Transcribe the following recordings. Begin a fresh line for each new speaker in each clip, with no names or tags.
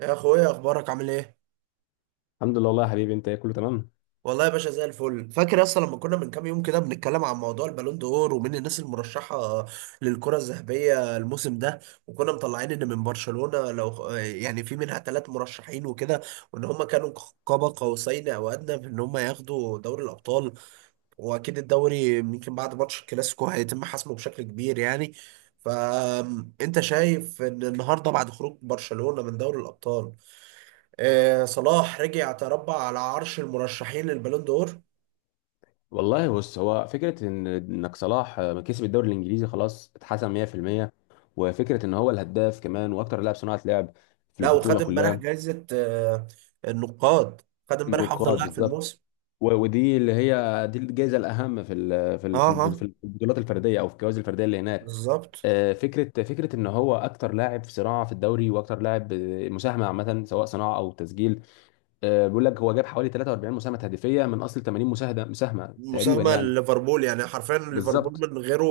يا اخويا، اخبارك عامل ايه؟
الحمد لله، والله يا حبيبي. انت ايه، كله تمام؟
والله يا باشا زي الفل. فاكر اصلا لما كنا من كام يوم كده بنتكلم عن موضوع البالون دور ومين الناس المرشحه للكره الذهبيه الموسم ده، وكنا مطلعين ان من برشلونه لو في منها ثلاث مرشحين وكده، وان هم كانوا قاب قوسين او ادنى في ان هم ياخدوا دوري الابطال. واكيد الدوري يمكن بعد ماتش الكلاسيكو هيتم حسمه بشكل كبير يعني. فانت شايف ان النهارده بعد خروج برشلونه من دوري الابطال، صلاح رجع تربع على عرش المرشحين للبالون دور.
والله بص، هو فكره ان انك صلاح كسب الدوري الانجليزي خلاص، اتحسم 100%. وفكره ان هو الهداف كمان، واكتر لاعب صناعه لعب في
لا،
البطوله
وخد امبارح
كلها.
جائزة النقاد، خد امبارح افضل
النقاط
لاعب في
بالظبط.
الموسم.
ودي اللي هي دي الجائزه الاهم في ال- في
اه،
ال- في البط-
اه،
في البطولات الفرديه، او في الجوائز الفرديه اللي هناك.
بالظبط.
فكره ان هو اكتر لاعب في صناعه في الدوري، واكتر لاعب مساهمه عامه، سواء صناعه او تسجيل. بيقول لك هو جاب حوالي 43 مساهمه هدفيه من اصل 80 مساهمه تقريبا
مساهمة
يعني.
ليفربول، يعني حرفيا ليفربول
بالظبط،
من غيره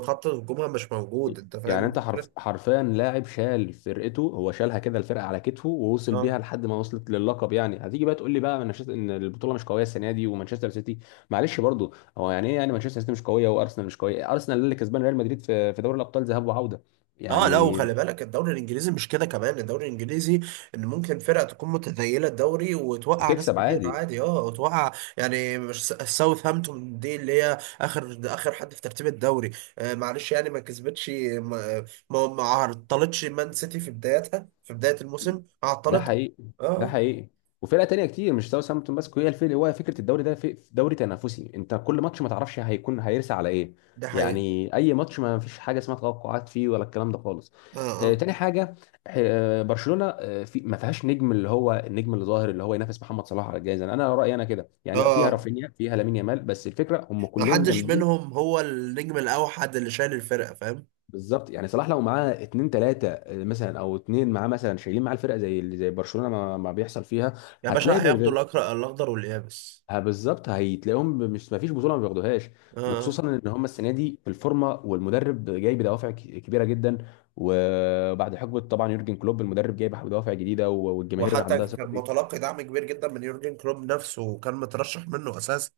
خط هجومها مش موجود، انت فاهم
يعني انت حرف
الفكرة؟
حرفيا لاعب شال فرقته، هو شالها كده، الفرقه على كتفه، ووصل بيها
اه،
لحد ما وصلت للقب. يعني هتيجي بقى تقول لي بقى مانشستر، ان البطوله مش قويه السنه دي، ومانشستر سيتي. معلش برضو، هو يعني ايه يعني، مانشستر سيتي مش قويه، وارسنال مش قويه؟ ارسنال اللي كسبان ريال مدريد في دوري الابطال ذهاب وعوده
اه. لا،
يعني.
وخلي بالك الدوري الانجليزي مش كده كمان، الدوري الانجليزي ان ممكن فرقه تكون متذيله الدوري وتوقع ناس
وتكسب
كبيره
عادي.
عادي، اه، وتوقع. يعني مش ساوثهامبتون دي اللي هي اخر اخر حد في ترتيب الدوري، آه معلش، يعني ما كسبتش، ما عطلتش مان سيتي في بدايتها، في بدايه الموسم
ده
عطلتها.
حقيقي، ده
اه،
حقيقي، وفرقه تانية كتير مش ساوثهامبتون بس هي الفرق. هو فكره الدوري ده في دوري تنافسي، انت كل ماتش ما تعرفش هيكون هيرسى على ايه.
ده حقيقه.
يعني اي ماتش ما فيش حاجه اسمها توقعات فيه ولا الكلام ده خالص.
اه، اه،
تاني حاجه، برشلونه في ما فيهاش نجم، اللي هو النجم اللي ظاهر، اللي هو ينافس محمد صلاح على الجائزه. انا رايي انا كده يعني، فيها
اه،
رافينيا، فيها لامين يامال، بس الفكره هم
ما
كلهم
حدش
جامدين.
منهم هو النجم الاوحد اللي شايل الفرقه، فاهم؟
بالظبط، يعني صلاح لو معاه اتنين تلاته مثلا، او اتنين معاه مثلا شايلين معاه الفرقه زي برشلونه ما بيحصل فيها.
يا
هتلاقي،
باشا هياخدوا الاكرأ الاخضر واليابس.
ها بالظبط، هيتلاقيهم، مش ما فيش بطوله ما بياخدوهاش.
اه. آه.
وخصوصا ان هم السنه دي في الفورمه، والمدرب جاي بدوافع كبيره جدا. وبعد حقبه طبعا يورجن كلوب، المدرب جاي بدوافع جديده، والجماهير
وحتى
عندها
كان
ثقه.
متلقي دعم كبير جدا من يورجن كلوب نفسه، وكان مترشح منه اساسا.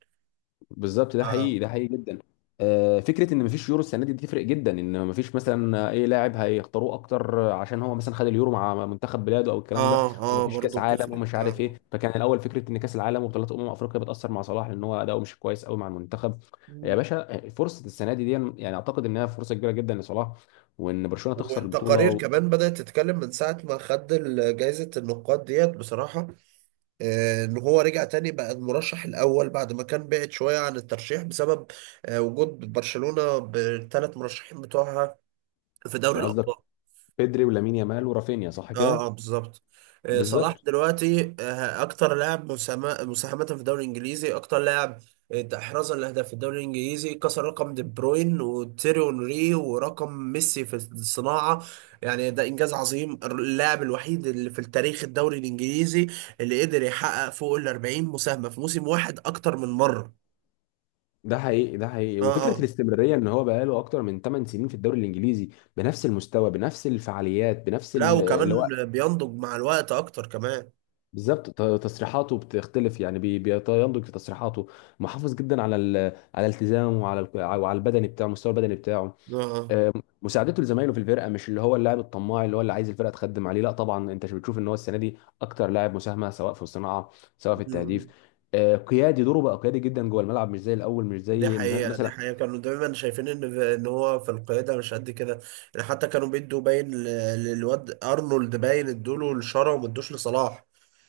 بالظبط، ده
اه،
حقيقي، ده حقيقي جدا. فكره ان مفيش يورو السنه دي تفرق جدا، ان مفيش مثلا اي لاعب هيختاروه اكتر عشان هو مثلا خد اليورو مع منتخب بلاده او الكلام ده.
اه, آه
ومفيش كاس
برضه
عالم
بتفرق.
ومش عارف
آه.
ايه، فكان الاول فكره ان كاس العالم وبطولات افريقيا بتاثر مع صلاح لان هو اداؤه مش كويس قوي مع المنتخب. يا
مم.
باشا، فرصه السنه دي. يعني اعتقد انها فرصه كبيره جدا لصلاح، وان برشلونه تخسر البطوله
والتقارير كمان بدأت تتكلم من ساعة ما خد جايزة النقاد ديت بصراحة، إن هو رجع تاني بقى المرشح الأول بعد ما كان بعد شوية عن الترشيح بسبب وجود برشلونة بالثلاث مرشحين بتوعها في دوري
قصدك
الأبطال.
بيدري ولامين يامال ورافينيا، صح
اه،
كده.
اه، بالظبط. صلاح
بالظبط،
دلوقتي اكتر لاعب مساهمة في الدوري الانجليزي، اكتر لاعب احرازا لاهداف في الدوري الانجليزي، كسر رقم دي بروين وتيري اونري ورقم ميسي في الصناعة. يعني ده انجاز عظيم، اللاعب الوحيد اللي في التاريخ الدوري الانجليزي اللي قدر يحقق فوق ال 40 مساهمة في موسم واحد اكتر من مرة.
ده حقيقي، ده حقيقي،
اه،
وفكره
اه.
الاستمراريه، ان هو بقاله اكتر من 8 سنين في الدوري الانجليزي، بنفس المستوى بنفس الفعاليات بنفس
لا،
اللي هو.
وكمان بينضج مع الوقت اكتر كمان.
بالظبط، تصريحاته بتختلف يعني، بينضج في تصريحاته. محافظ جدا على على التزامه، وعلى وعلى البدني بتاعه، المستوى البدني بتاعه.
اه،
آه، مساعدته لزمايله في الفرقه، مش اللي هو اللاعب الطماع اللي هو اللي عايز الفرقه تخدم عليه. لا طبعا، انت بتشوف ان هو السنه دي اكتر لاعب مساهمه، سواء في الصناعه سواء في
اه.
التهديف. قيادي، دوره بقى قيادي جدا جوه الملعب، مش زي الاول، مش
دي
زي
حقيقة، دي
مثلا.
حقيقة، كانوا دايما شايفين ان ان هو في القيادة مش قد كده، يعني حتى كانوا للواد ارنولد، باين ادوله لشارة وما ادوش لصلاح،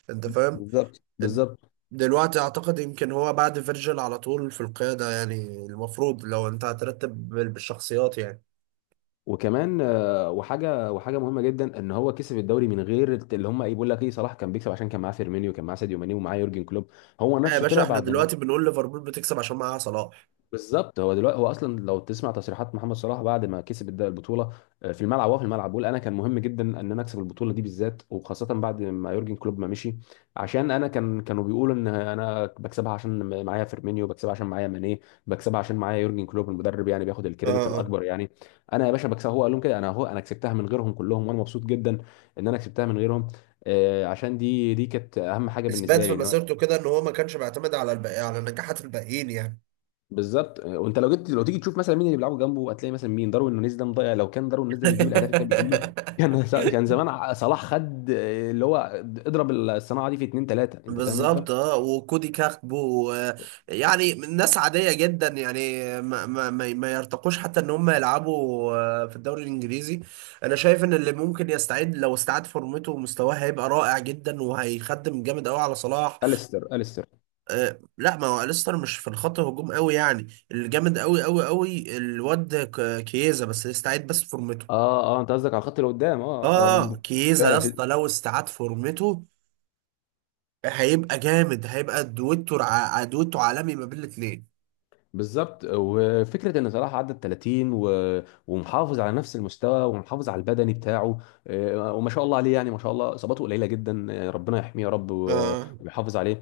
انت فاهم؟
بالظبط،
إن-
بالظبط.
دلوقتي اعتقد يمكن هو بعد فيرجيل على طول في القيادة يعني، المفروض لو انت هترتب بالشخصيات يعني.
وكمان وحاجه مهمه جدا، ان هو كسب الدوري من غير اللي هم ايه. بيقول لك ايه، صلاح كان بيكسب عشان كان معاه فيرمينيو، كان معاه ساديو ماني، ومعاه يورجن كلوب. هو
آه يا
نفسه
باشا،
طلع
احنا
بعد ما
دلوقتي بنقول ليفربول بتكسب عشان معاها صلاح.
بالظبط. هو دلوقتي، هو اصلا لو تسمع تصريحات محمد صلاح بعد ما كسب البطوله، في الملعب بيقول: انا كان مهم جدا ان انا اكسب البطوله دي بالذات، وخاصه بعد ما يورجن كلوب ما مشي، عشان انا كانوا بيقولوا ان انا بكسبها عشان معايا فيرمينيو، بكسبها عشان معايا ماني، بكسبها عشان معايا يورجن كلوب المدرب، يعني بياخد
اه،
الكريدت
اه.
الاكبر يعني. انا يا باشا بكسبها، هو قال لهم كده: انا، هو انا كسبتها من غيرهم كلهم، وانا مبسوط جدا ان انا كسبتها من غيرهم. عشان دي كانت اهم حاجه
اثبات
بالنسبه
في
لي ان
مسيرته كده ان هو ما كانش بيعتمد على الباقي، على نجاحات الباقيين يعني.
بالظبط. وانت لو تيجي تشوف مثلا مين اللي بيلعبوا جنبه، هتلاقي مثلا مين. داروين نونيز ده مضيع، لو كان داروين نونيز ده بيجيب الاهداف اللي كان بيجيله، كان كان زمان صلاح خد اللي هو اضرب الصناعه دي في اتنين تلاته، انت فاهم انت؟
بالظبط. اه، وكودي كاكبو، يعني ناس عادية جدا يعني، ما يرتقوش حتى ان هم يلعبوا في الدوري الانجليزي. انا شايف ان اللي ممكن يستعيد، لو استعاد فورمته ومستواه هيبقى رائع جدا وهيخدم جامد قوي على صلاح،
اليستر، اليستر.
لا ما هو ليستر مش في الخط هجوم قوي يعني. الجامد قوي قوي قوي الواد كييزا، بس يستعيد بس فورمته.
اه، اه، انت قصدك على الخط اللي قدام. اه,
اه،
آه،
كييزا يا
فعلا في.
اسطى لو استعاد فورمته هيبقى جامد، هيبقى دويتو عالمي ما بين الاثنين.
بالظبط، وفكره ان صلاح عدى ال 30 ومحافظ على نفس المستوى، ومحافظ على البدني بتاعه. وما شاء الله عليه، يعني ما شاء الله اصاباته قليله جدا. ربنا يحميه يا رب،
اه،
ويحافظ عليه.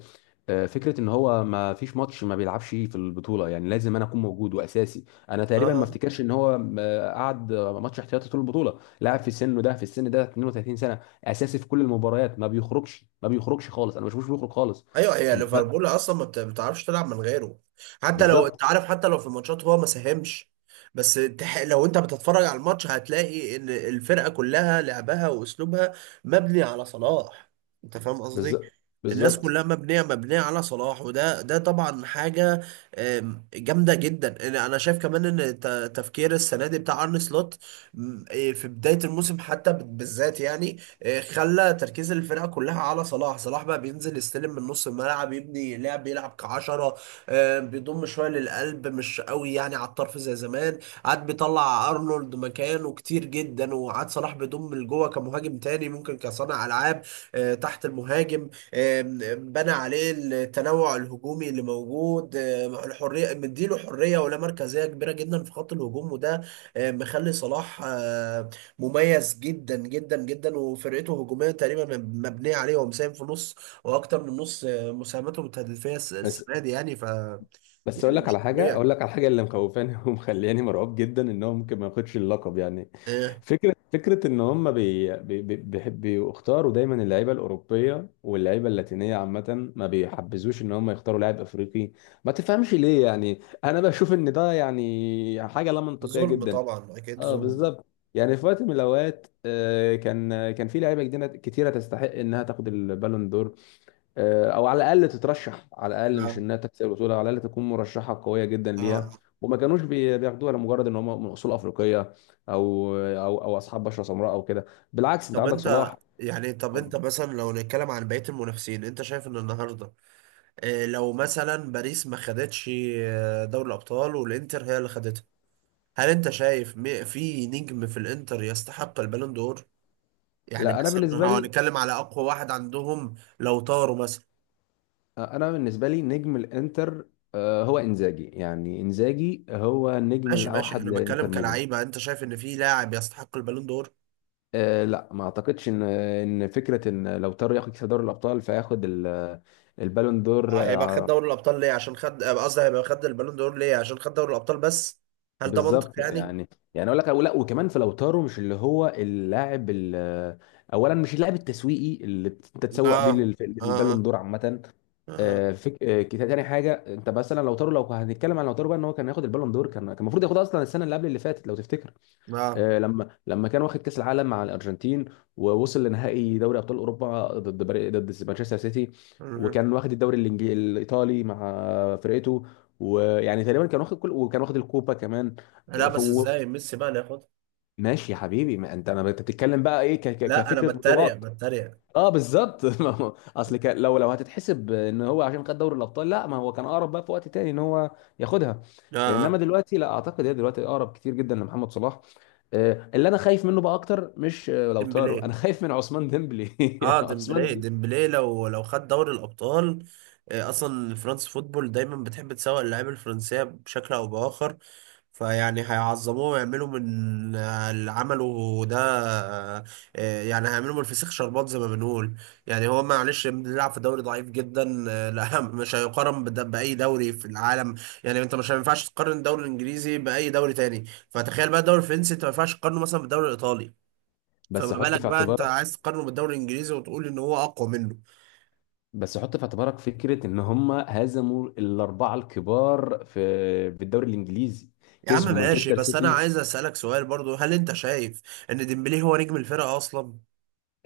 فكره ان هو ما فيش ماتش ما بيلعبش في البطوله، يعني لازم انا اكون موجود واساسي. انا تقريبا ما
اه.
افتكرش ان هو قعد ماتش احتياطي طول البطوله. لاعب في سنه ده، في السن ده 32 سنه، اساسي في كل المباريات، ما بيخرجش، ما بيخرجش خالص، انا ما بشوفوش بيخرج خالص.
ايوه، هي
انت
ليفربول اصلا ما بت- بتعرفش تلعب من غيره، حتى لو
بالظبط،
انت عارف، حتى لو في الماتشات هو ما ساهمش، لو انت بتتفرج على الماتش هتلاقي ان الفرقه كلها لعبها واسلوبها مبني على صلاح، انت فاهم قصدي؟
بالظبط،
الناس
بالظبط.
كلها مبنيه على صلاح، وده ده طبعا حاجه جامده جدا. انا أنا شايف كمان تفكير السنه دي بتاع ارن سلوت، م، إيه، في بدايه الموسم حتى بالذات، يعني خلى تركيز الفرقه كلها على صلاح. صلاح بقى بينزل يستلم من نص الملعب، يبني لعب، يلعب كعشره، بيضم شويه للقلب، مش قوي يعني على الطرف زي زمان. قعد بيطلع ارنولد مكانه كتير جدا، وقعد صلاح بيضم لجوه كمهاجم تاني ممكن كصانع العاب، تحت المهاجم. آم، بنى عليه التنوع الهجومي اللي موجود، الحريه، مديله حريه ولا مركزيه كبيره جدا في خط الهجوم. وده مخلي صلاح مميز جدا جدا جدا، وفرقته هجوميه تقريبا مبنيه عليه، هو مساهم في نص واكتر من نص مساهماته التهديفيه
بس
السنه دي يعني ف…
بس
يعني
اقول لك
مش
على حاجه،
طبيعي.
اقول لك على حاجه. اللي مخوفاني ومخلياني مرعوب جدا، ان هو ممكن ما ياخدش اللقب يعني.
آه،
فكره ان هم بيختاروا دايما اللعيبه الاوروبيه، واللعيبه اللاتينيه عامه، ما بيحبذوش ان هم يختاروا لاعب افريقي. ما تفهمش ليه، يعني انا بشوف ان ده يعني حاجه لا منطقيه
ظلم
جدا.
طبعا، اكيد
اه،
ظلم.
بالظبط، يعني في وقت من الاوقات كان في لعيبه كتيره تستحق انها تاخد البالون دور، او على الاقل تترشح، على الاقل مش
آه.
انها تكسب البطوله، على الاقل تكون مرشحه قويه جدا
آه.
ليها. وما كانوش بياخدوها لمجرد ان هم من اصول افريقيه، او اصحاب بشره سمراء او كده. بالعكس، انت
طب
عندك صلاح.
انت يعني، طب انت مثلا لو نتكلم عن بقيه المنافسين، انت شايف ان النهارده لو مثلا باريس ما خدتش دوري الابطال، والانتر هي اللي خدتها، هل انت شايف في نجم في الانتر يستحق البالون دور؟ يعني
لا، انا
مثلا لو
بالنسبه لي،
هنتكلم على اقوى واحد عندهم لو طاروا مثلا.
نجم الانتر هو انزاجي، يعني انزاجي هو النجم
ماشي ماشي،
الاوحد
انا بتكلم
لانتر ميلان.
كلاعيبه، انت شايف ان في لاعب يستحق البالون دور؟
لا، ما اعتقدش ان فكره ان لو تارو ياخد كاس دوري الابطال فياخد البالون دور
هيبقى خد دوري الابطال ليه؟ عشان خد قصدي هيبقى خد البالون دور ليه؟ عشان خد دوري الابطال بس؟ هل ده منطق
بالظبط.
يعني؟
يعني اقول لك. لا، وكمان في لوتارو، مش اللي هو اللاعب اولا، مش اللاعب التسويقي اللي انت تسوق بيه
اه، اه،
للبالون
اه،
دور عامه.
اه.
تاني حاجه. انت مثلا لوتارو، لو هنتكلم عن لوتارو بقى، ان هو كان ياخد البالون دور، كان المفروض ياخدها اصلا السنه اللي قبل اللي فاتت لو تفتكر.
آه.
لما كان واخد كاس العالم مع الارجنتين، ووصل لنهائي دوري ابطال اوروبا ضد مانشستر سيتي.
مهم.
وكان واخد الدوري الايطالي مع فرقته. ويعني تقريبا كان واخد كل وكان واخد الكوبا كمان.
لا
آه، ف-
بس
و-
ازاي ميسي بقى اللي ياخدها؟
ماشي يا حبيبي. ما انت انا انت بتتكلم بقى ايه ك- ك-
لا، انا
كفكره
بتريق،
بطولات.
بتريق.
اه بالظبط ما هو- اصل كان، لو هتتحسب ان هو عشان خد دوري الابطال، لا ما هو كان اقرب بقى في وقت تاني ان هو ياخدها.
اه،
انما
اه،
دلوقتي لا اعتقد، هي دلوقتي اقرب كتير جدا لمحمد صلاح. اللي انا خايف منه بقى اكتر مش لوتارو
ديمبلي.
انا خايف من عثمان ديمبلي
اه،
عثمان
ديمبلي.
ديمبلي.
ديمبلي لو لو خد دوري الابطال، اصلا فرانس فوتبول دايما بتحب تسوق اللعيبه الفرنسيه بشكل او باخر، فيعني هيعظموه ويعملوا من اللي عمله ده، آه، يعني هيعملوا من الفسيخ شربات زي ما بنقول. يعني هو معلش بيلعب في دوري ضعيف جدا، لا مش هيقارن باي دوري في العالم. يعني انت مش، ما ينفعش تقارن الدوري الانجليزي باي دوري تاني، فتخيل بقى الدوري الفرنسي انت ما ينفعش تقارنه مثلا بالدوري الايطالي، فما
بس حط
بالك
في
بقى انت
اعتبارك،
عايز تقارنه بالدوري الانجليزي وتقول ان هو اقوى منه؟
بس حط في اعتبارك فكره ان هم هزموا الاربعه الكبار في الدوري الانجليزي،
يا عم
كسبوا
ماشي،
مانشستر
بس انا
سيتي.
عايز اسالك سؤال برضو، هل انت شايف ان ديمبلي هو نجم الفرقه اصلا؟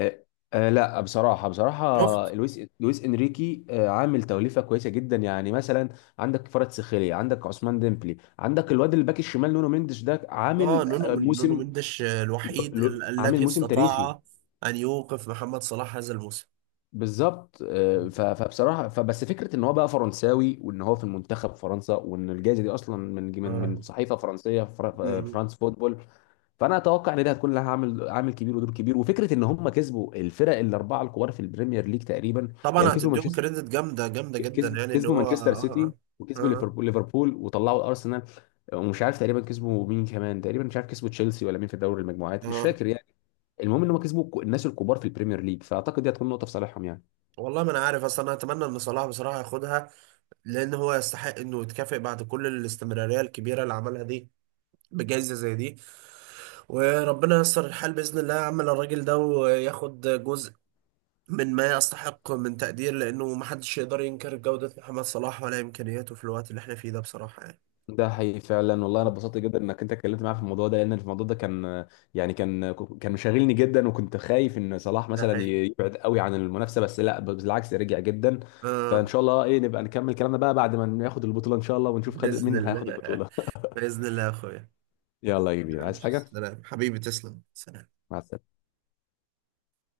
آه، لا، بصراحة، بصراحة
شفت.
لويس انريكي عامل توليفة كويسة جدا. يعني مثلا عندك فرد سخيليا، عندك عثمان ديمبلي، عندك الواد الباك الشمال نونو مينديش ده
اه،
عامل
نونو
موسم،
مندش
ل-
الوحيد ال
عامل
الذي
موسم تاريخي.
استطاع ان يوقف محمد صلاح هذا الموسم.
بالظبط، فبصراحة، فبس فكرة ان هو بقى فرنساوي، وان هو في المنتخب فرنسا، وان الجائزة دي اصلا
اه.
من صحيفة فرنسية،
مم.
فرانس فوتبول. فانا اتوقع ان دي هتكون لها عامل كبير ودور كبير، وفكره ان هم كسبوا الفرق الاربعه الكبار في البريمير ليج تقريبا. يعني
طبعا هتديهم كريدت جامده جامده جدا، يعني ان
كسبوا
هو
مانشستر سيتي،
اه،
وكسبوا
اه،
ليفربول وطلعوا الارسنال. ومش عارف تقريبا كسبوا مين كمان، تقريبا مش عارف كسبوا تشيلسي ولا مين في دوري
اه.
المجموعات، مش
اه.
فاكر يعني. المهم ان هم كسبوا الناس الكبار في البريمير ليج، فاعتقد دي هتكون نقطه في صالحهم يعني.
والله ما انا عارف اصلا، انا اتمنى ان صلاح بصراحه ياخدها، لان هو يستحق انه يتكافئ بعد كل الاستمراريه الكبيره اللي عملها دي بجائزة زي دي، وربنا ييسر الحال بإذن الله يا عم، الراجل ده وياخد جزء من ما يستحق من تقدير، لأنه محدش يقدر ينكر جودة محمد صلاح ولا إمكانياته في الوقت اللي احنا فيه ده بصراحة يعني.
ده حقيقي فعلا، والله انا اتبسطت جدا انك انت اتكلمت معايا في الموضوع ده، لان الموضوع ده كان يعني كان مشاغلني جدا، وكنت خايف ان صلاح
ده
مثلا
حقيقي.
يبعد قوي عن المنافسه، بس لا بالعكس رجع جدا. فان
آه.
شاء الله ايه، نبقى نكمل كلامنا بقى بعد ما ناخد البطوله ان شاء الله، ونشوف
بإذن
مين هياخد
الله.
البطوله.
بإذن الله يا أخويا.
يلا يا كبير، عايز حاجه؟
سلام حبيبي، تسلم، سلام.
مع السلامه.